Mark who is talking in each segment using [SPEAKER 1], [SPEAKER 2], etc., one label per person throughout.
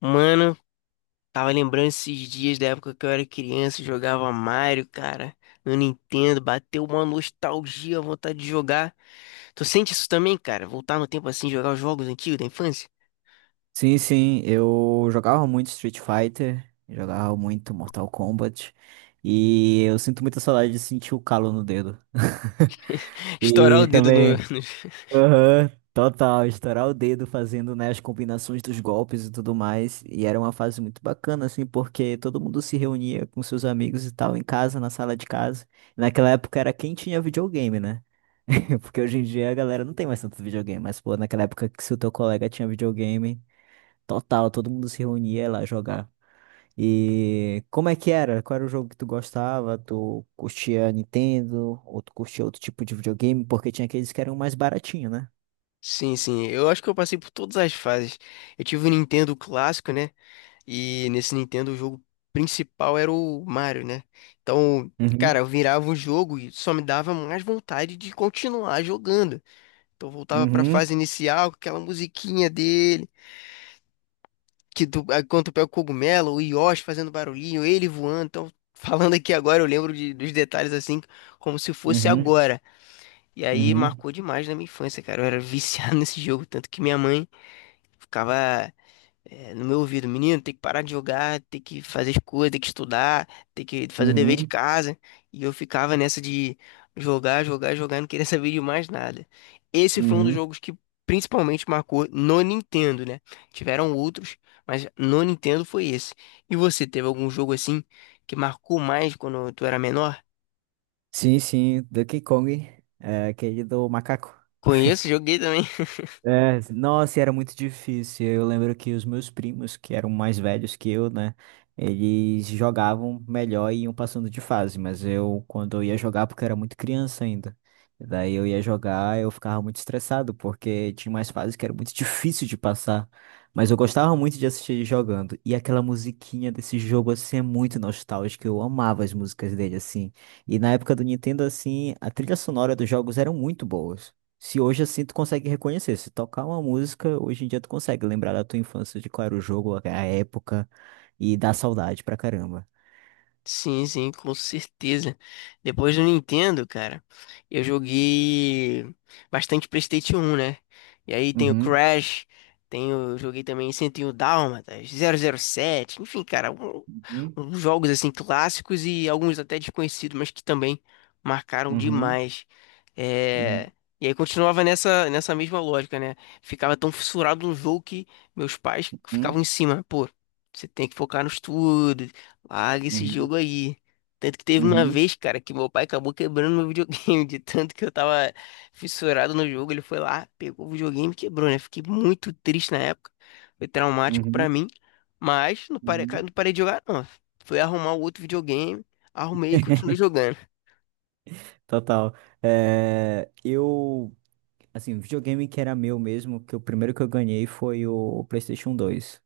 [SPEAKER 1] Mano, tava lembrando esses dias da época que eu era criança, e jogava Mario, cara, no Nintendo, bateu uma nostalgia, vontade de jogar. Tu sente isso também, cara? Voltar no tempo assim, jogar os jogos antigos da infância?
[SPEAKER 2] Sim, sim, eu jogava muito Street Fighter, jogava muito Mortal Kombat, e eu sinto muita saudade de sentir o calo no dedo.
[SPEAKER 1] Estourar
[SPEAKER 2] E
[SPEAKER 1] o dedo no...
[SPEAKER 2] também, aham, total, estourar o dedo fazendo, né, as combinações dos golpes e tudo mais. E era uma fase muito bacana, assim, porque todo mundo se reunia com seus amigos e tal, em casa, na sala de casa. Naquela época era quem tinha videogame, né? Porque hoje em dia a galera não tem mais tanto videogame, mas, pô, naquela época que se o teu colega tinha videogame. Total, todo mundo se reunia lá jogar. E como é que era? Qual era o jogo que tu gostava? Tu curtia Nintendo? Ou tu curtia outro tipo de videogame? Porque tinha aqueles que eram mais baratinho, né?
[SPEAKER 1] Sim, sim, eu acho que eu passei por todas as fases. Eu tive o Nintendo clássico, né? E nesse Nintendo o jogo principal era o Mario, né? Então, cara,
[SPEAKER 2] Uhum,
[SPEAKER 1] eu virava o jogo e só me dava mais vontade de continuar jogando. Então voltava pra
[SPEAKER 2] uhum,
[SPEAKER 1] fase inicial, com aquela musiquinha dele, que do, aí quando tu pega o cogumelo, o Yoshi fazendo barulhinho, ele voando. Então, falando aqui agora, eu lembro dos detalhes assim, como se fosse
[SPEAKER 2] uhum,
[SPEAKER 1] agora. E aí
[SPEAKER 2] uhum,
[SPEAKER 1] marcou demais na minha infância, cara. Eu era viciado nesse jogo, tanto que minha mãe ficava, é, no meu ouvido, menino, tem que parar de jogar, tem que fazer as coisas, tem que estudar, tem que fazer o dever de
[SPEAKER 2] uhum,
[SPEAKER 1] casa. E eu ficava nessa de jogar, jogar, jogar, não queria saber de mais nada. Esse foi um dos
[SPEAKER 2] uhum.
[SPEAKER 1] jogos que principalmente marcou no Nintendo, né? Tiveram outros, mas no Nintendo foi esse. E você teve algum jogo assim que marcou mais quando tu era menor?
[SPEAKER 2] Sim, sim, Donkey Kong. É aquele do macaco.
[SPEAKER 1] Conheço, joguei também.
[SPEAKER 2] É, nossa, e era muito difícil. Eu lembro que os meus primos, que eram mais velhos que eu, né? Eles jogavam melhor e iam passando de fase, mas eu, quando eu ia jogar, porque eu era muito criança ainda. E daí eu ia jogar, eu ficava muito estressado, porque tinha umas fases que era muito difícil de passar. Mas eu gostava muito de assistir ele jogando. E aquela musiquinha desse jogo, assim, é muito nostálgica. Eu amava as músicas dele, assim. E na época do Nintendo, assim, a trilha sonora dos jogos eram muito boas. Se hoje assim tu consegue reconhecer, se tocar uma música, hoje em dia tu consegue lembrar da tua infância, de qual era o jogo, a época, e dá saudade pra caramba.
[SPEAKER 1] Sim, sim, com certeza. Depois do Nintendo, cara, eu joguei bastante PlayStation um, né? E aí tem o
[SPEAKER 2] Uhum,
[SPEAKER 1] Crash, joguei também 101 Dálmatas, 007, enfim, cara,
[SPEAKER 2] uhum,
[SPEAKER 1] uns jogos assim clássicos e alguns até desconhecidos, mas que também marcaram
[SPEAKER 2] uhum,
[SPEAKER 1] demais. É.
[SPEAKER 2] uhum,
[SPEAKER 1] E aí continuava nessa mesma lógica, né? Ficava tão fissurado no jogo que meus pais ficavam
[SPEAKER 2] uhum,
[SPEAKER 1] em cima, pô. Você tem que focar no estudo, larga esse
[SPEAKER 2] uhum,
[SPEAKER 1] jogo aí. Tanto que teve uma
[SPEAKER 2] uhum,
[SPEAKER 1] vez, cara, que meu pai acabou quebrando meu videogame, de tanto que eu tava fissurado no jogo. Ele foi lá, pegou o videogame e quebrou, né? Fiquei muito triste na época. Foi traumático pra
[SPEAKER 2] uhum,
[SPEAKER 1] mim. Mas não parei,
[SPEAKER 2] uhum.
[SPEAKER 1] não parei de jogar, não. Fui arrumar o outro videogame, arrumei e continuei jogando.
[SPEAKER 2] Total. É, eu, assim, videogame que era meu mesmo, que o primeiro que eu ganhei foi o PlayStation dois.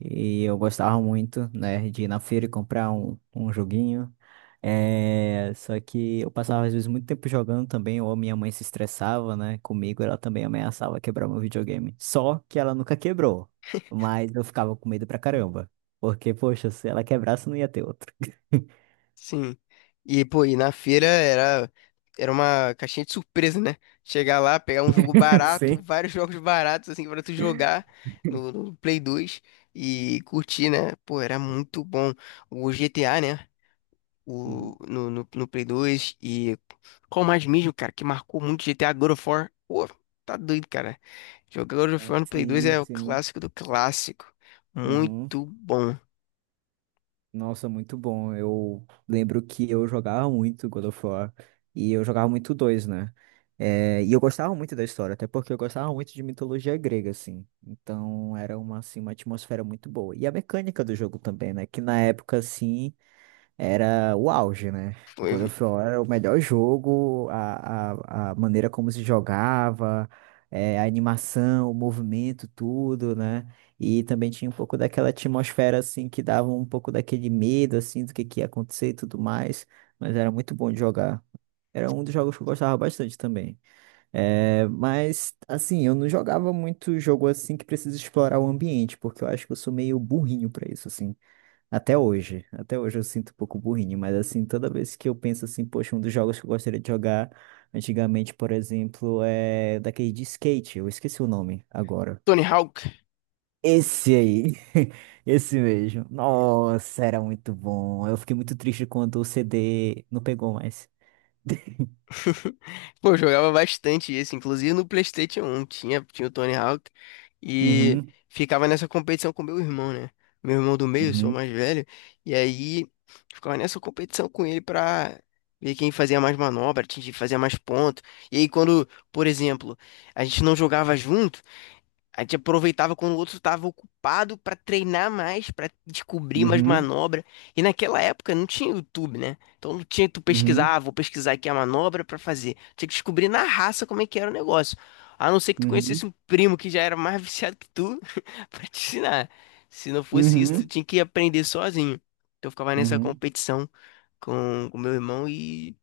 [SPEAKER 2] E eu gostava muito, né, de ir na feira e comprar um joguinho. É, só que eu passava às vezes muito tempo jogando também, ou minha mãe se estressava, né, comigo, ela também ameaçava quebrar meu videogame. Só que ela nunca quebrou, mas eu ficava com medo pra caramba. Porque, poxa, se ela quebrasse, não ia ter outro.
[SPEAKER 1] Sim. E, pô, e na feira era, era uma caixinha de surpresa, né? Chegar lá, pegar um jogo barato,
[SPEAKER 2] Sim.
[SPEAKER 1] vários jogos baratos, assim, pra tu jogar no Play 2 e curtir, né? Pô, era muito bom. O GTA, né? O,
[SPEAKER 2] Uhum.
[SPEAKER 1] no, no, no Play 2 e qual mais mesmo, cara, que marcou muito, GTA, God of War? Pô, tá doido, cara. Jogar God of
[SPEAKER 2] É,
[SPEAKER 1] War no Play 2
[SPEAKER 2] sim,
[SPEAKER 1] é o
[SPEAKER 2] sim.
[SPEAKER 1] clássico do clássico.
[SPEAKER 2] Uhum.
[SPEAKER 1] Muito bom.
[SPEAKER 2] Nossa, muito bom. Eu lembro que eu jogava muito God of War e eu jogava muito dois, né? É, e eu gostava muito da história, até porque eu gostava muito de mitologia grega, assim. Então era uma, assim, uma atmosfera muito boa. E a mecânica do jogo também, né? Que na época, assim, era o auge, né?
[SPEAKER 1] Foi
[SPEAKER 2] God of War era o melhor jogo, a maneira como se jogava, a animação, o movimento, tudo, né? E também tinha um pouco daquela atmosfera, assim, que dava um pouco daquele medo, assim, do que ia acontecer e tudo mais. Mas era muito bom de jogar. Era um dos jogos que eu gostava bastante também. Mas, assim, eu não jogava muito jogo assim que precisa explorar o ambiente, porque eu acho que eu sou meio burrinho pra isso, assim. Até hoje eu sinto um pouco burrinho, mas assim, toda vez que eu penso assim, poxa, um dos jogos que eu gostaria de jogar antigamente, por exemplo, é daquele de skate, eu esqueci o nome agora.
[SPEAKER 1] Tony Hawk.
[SPEAKER 2] Esse aí, esse mesmo. Nossa, era muito bom. Eu fiquei muito triste quando o CD não pegou mais.
[SPEAKER 1] Pô, eu jogava bastante esse, inclusive no PlayStation 1 tinha o Tony Hawk e
[SPEAKER 2] Uhum,
[SPEAKER 1] ficava nessa competição com meu irmão, né? Meu irmão do meio, eu sou o
[SPEAKER 2] uhum,
[SPEAKER 1] mais velho, e aí ficava nessa competição com ele pra ver quem fazia mais manobra, atingir, fazia mais ponto. E aí quando, por exemplo, a gente não jogava junto, a gente aproveitava quando o outro estava ocupado para treinar mais, para descobrir mais
[SPEAKER 2] uhum,
[SPEAKER 1] manobra. E naquela época não tinha YouTube, né? Então não tinha que tu pesquisar,
[SPEAKER 2] uhum,
[SPEAKER 1] ah, vou pesquisar aqui a manobra para fazer. Tinha que descobrir na raça como é que era o negócio. A não ser que tu
[SPEAKER 2] uhum,
[SPEAKER 1] conhecesse um primo que já era mais viciado que tu para te ensinar. Se não fosse isso, tu
[SPEAKER 2] uhum,
[SPEAKER 1] tinha que aprender sozinho. Então eu ficava nessa
[SPEAKER 2] uhum,
[SPEAKER 1] competição com o meu irmão e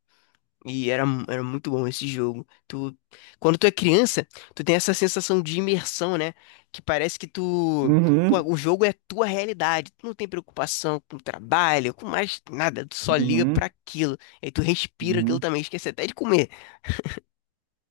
[SPEAKER 1] e era, mu- era muito bom esse jogo. Tu, quando tu é criança, tu tem essa sensação de imersão, né? Que parece que tu, pô,
[SPEAKER 2] uhum,
[SPEAKER 1] o jogo é a tua realidade. Tu não tem preocupação com trabalho, com mais nada. Tu só liga pra
[SPEAKER 2] uhum,
[SPEAKER 1] aquilo. Aí tu respira aquilo
[SPEAKER 2] uhum.
[SPEAKER 1] também. Esquece até de comer.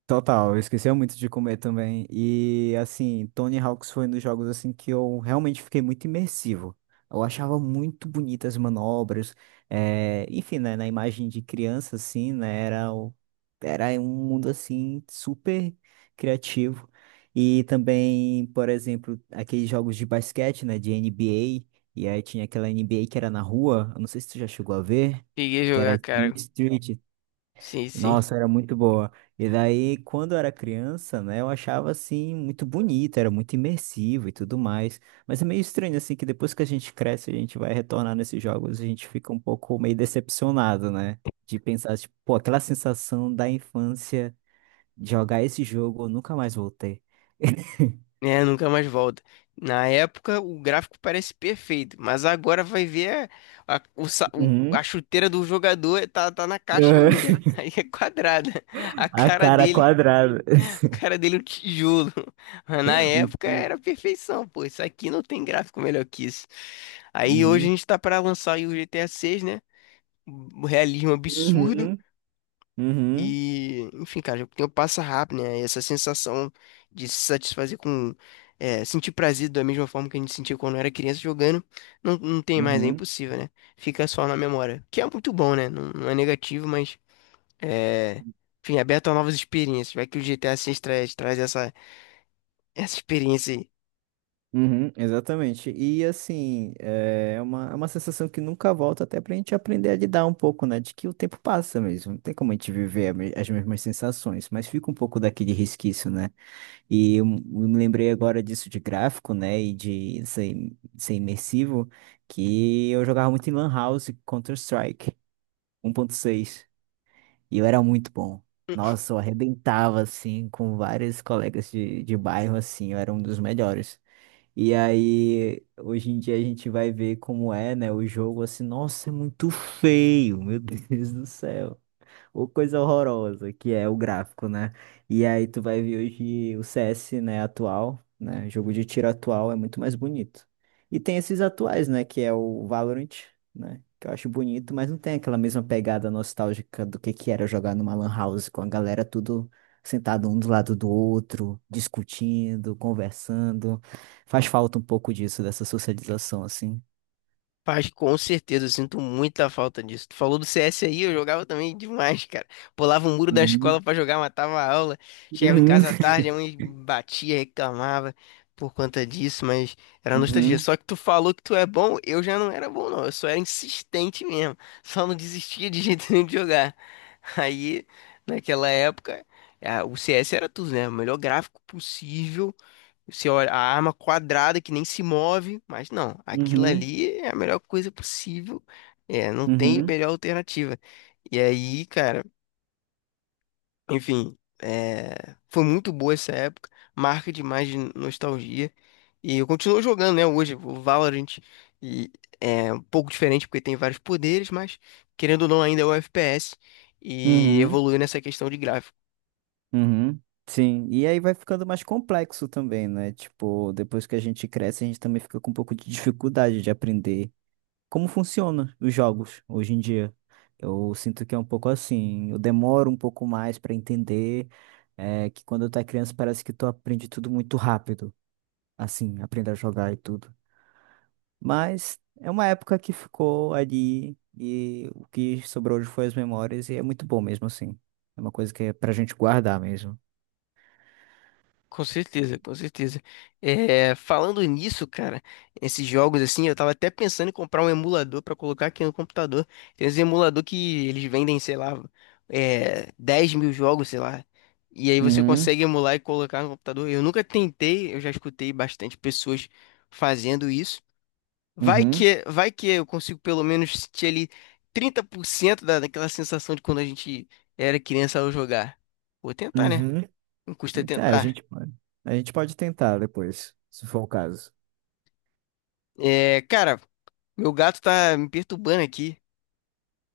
[SPEAKER 2] Total, eu esquecia muito de comer também. E assim, Tony Hawk's foi um dos jogos assim que eu realmente fiquei muito imersivo. Eu achava muito bonitas as manobras. Enfim, né, na imagem de criança, assim, né, era um mundo assim super criativo. E também, por exemplo, aqueles jogos de basquete, né, de NBA. E aí tinha aquela NBA que era na rua. Eu não sei se tu já chegou a ver,
[SPEAKER 1] Cheguei a
[SPEAKER 2] que era
[SPEAKER 1] jogar, cara.
[SPEAKER 2] Street.
[SPEAKER 1] Sim, sim.
[SPEAKER 2] Nossa, era muito boa. E daí, quando eu era criança, né, eu achava assim muito bonito, era muito imersivo e tudo mais. Mas é meio estranho assim que depois que a gente cresce, a gente vai retornar nesses jogos, a gente fica um pouco meio decepcionado, né? De pensar, tipo, pô, aquela sensação da infância de jogar esse jogo, eu nunca mais voltei.
[SPEAKER 1] É, nunca mais volta. Na época, o gráfico parece perfeito, mas agora vai ver a, o sa- o- a
[SPEAKER 2] Uhum.
[SPEAKER 1] chuteira do jogador tá na caixa
[SPEAKER 2] Uhum.
[SPEAKER 1] ainda. Aí é quadrada. A
[SPEAKER 2] A
[SPEAKER 1] cara
[SPEAKER 2] cara
[SPEAKER 1] dele.
[SPEAKER 2] quadrada.
[SPEAKER 1] Cara dele é um tijolo. Mas na época
[SPEAKER 2] Muito-
[SPEAKER 1] era perfeição, pô. Isso aqui não tem gráfico melhor que isso. Aí hoje a
[SPEAKER 2] Uhum.
[SPEAKER 1] gente tá pra lançar aí o GTA 6, né? O realismo absurdo.
[SPEAKER 2] Uhum. Uhum.
[SPEAKER 1] E, enfim, cara, o tempo passa rápido, né? E essa sensação de se satisfazer com, é, sentir prazer da mesma forma que a gente sentia quando era criança jogando, não, não tem mais, é
[SPEAKER 2] Uhum.
[SPEAKER 1] impossível, né? Fica só na memória. Que é muito bom, né? Não, não é negativo, mas. É, enfim, é aberto a novas experiências. Vai que o GTA 6 traz essa experiência aí.
[SPEAKER 2] Uhum, exatamente. E assim, é uma sensação que nunca volta até pra gente aprender a lidar um pouco, né? De que o tempo passa mesmo. Não tem como a gente viver as mesmas sensações, mas fica um pouco daquele resquício, né? E eu me lembrei agora disso de gráfico, né? E de ser imersivo, que eu jogava muito em Lan House Counter-Strike 1.6. E eu era muito bom. Nossa, eu arrebentava, assim, com vários colegas de bairro, assim, eu era um dos melhores. E aí, hoje em dia a gente vai ver como é, né, o jogo assim, nossa, é muito feio, meu Deus do céu. Ou coisa horrorosa, que é o gráfico, né? E aí tu vai ver hoje o CS, né, atual, né? Jogo de tiro atual é muito mais bonito. E tem esses atuais, né, que é o Valorant, né? Que eu acho bonito, mas não tem aquela mesma pegada nostálgica do que era jogar numa lan house com a galera tudo sentado um do lado do outro, discutindo, conversando. Faz falta um pouco disso, dessa socialização, assim.
[SPEAKER 1] Faz, com certeza, eu sinto muita falta disso. Tu falou do CS aí, eu jogava também demais, cara. Pulava o muro da
[SPEAKER 2] Uhum,
[SPEAKER 1] escola pra jogar, matava a aula. Chegava em
[SPEAKER 2] uhum,
[SPEAKER 1] casa à tarde, a mãe batia, reclamava por conta disso, mas era nostalgia.
[SPEAKER 2] uhum,
[SPEAKER 1] Só que tu falou que tu é bom, eu já não era bom, não. Eu só era insistente mesmo. Só não desistia de jeito nenhum de jogar. Aí, naquela época, ah, o CS era tudo, né? O melhor gráfico possível. Você olha a arma quadrada que nem se move, mas não, aquilo
[SPEAKER 2] uhum,
[SPEAKER 1] ali é a melhor coisa possível. É, não tem
[SPEAKER 2] uhum,
[SPEAKER 1] melhor alternativa. E aí, cara, enfim, é, foi muito boa essa época, marca demais de nostalgia. E eu continuo jogando, né, hoje, o Valorant. E é um pouco diferente porque tem vários poderes, mas querendo ou não, ainda é o FPS e
[SPEAKER 2] uhum.
[SPEAKER 1] evoluiu nessa questão de gráfico.
[SPEAKER 2] Uhum, sim, e aí vai ficando mais complexo também, né? Tipo, depois que a gente cresce, a gente também fica com um pouco de dificuldade de aprender como funciona os jogos hoje em dia. Eu sinto que é um pouco assim, eu demoro um pouco mais para entender, é, que quando eu tá criança parece que tu aprende tudo muito rápido, assim, aprender a jogar e tudo. Mas é uma época que ficou ali e o que sobrou hoje foi as memórias e é muito bom mesmo assim. É uma coisa que é pra gente guardar mesmo.
[SPEAKER 1] Com certeza, com certeza. É, falando nisso, cara, esses jogos assim, eu tava até pensando em comprar um emulador pra colocar aqui no computador. Tem uns emulador que eles vendem, sei lá, é, 10 mil jogos, sei lá. E aí você
[SPEAKER 2] Uhum,
[SPEAKER 1] consegue emular e colocar no computador. Eu nunca tentei, eu já escutei bastante pessoas fazendo isso. Vai
[SPEAKER 2] uhum,
[SPEAKER 1] que, vai que eu consigo pelo menos sentir ali 30% da, daquela sensação de quando a gente era criança ao jogar. Vou tentar, né?
[SPEAKER 2] uhum.
[SPEAKER 1] Não custa
[SPEAKER 2] Tá, a
[SPEAKER 1] tentar.
[SPEAKER 2] gente pode. A gente pode tentar depois, se for o caso.
[SPEAKER 1] É, cara, meu gato tá me perturbando aqui.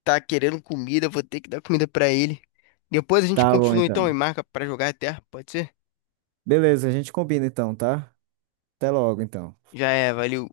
[SPEAKER 1] Tá querendo comida, vou ter que dar comida pra ele. Depois a gente
[SPEAKER 2] Tá bom,
[SPEAKER 1] continua então e
[SPEAKER 2] então.
[SPEAKER 1] marca pra jogar até, pode ser?
[SPEAKER 2] Beleza, a gente combina então, tá? Até logo, então.
[SPEAKER 1] Já é, valeu.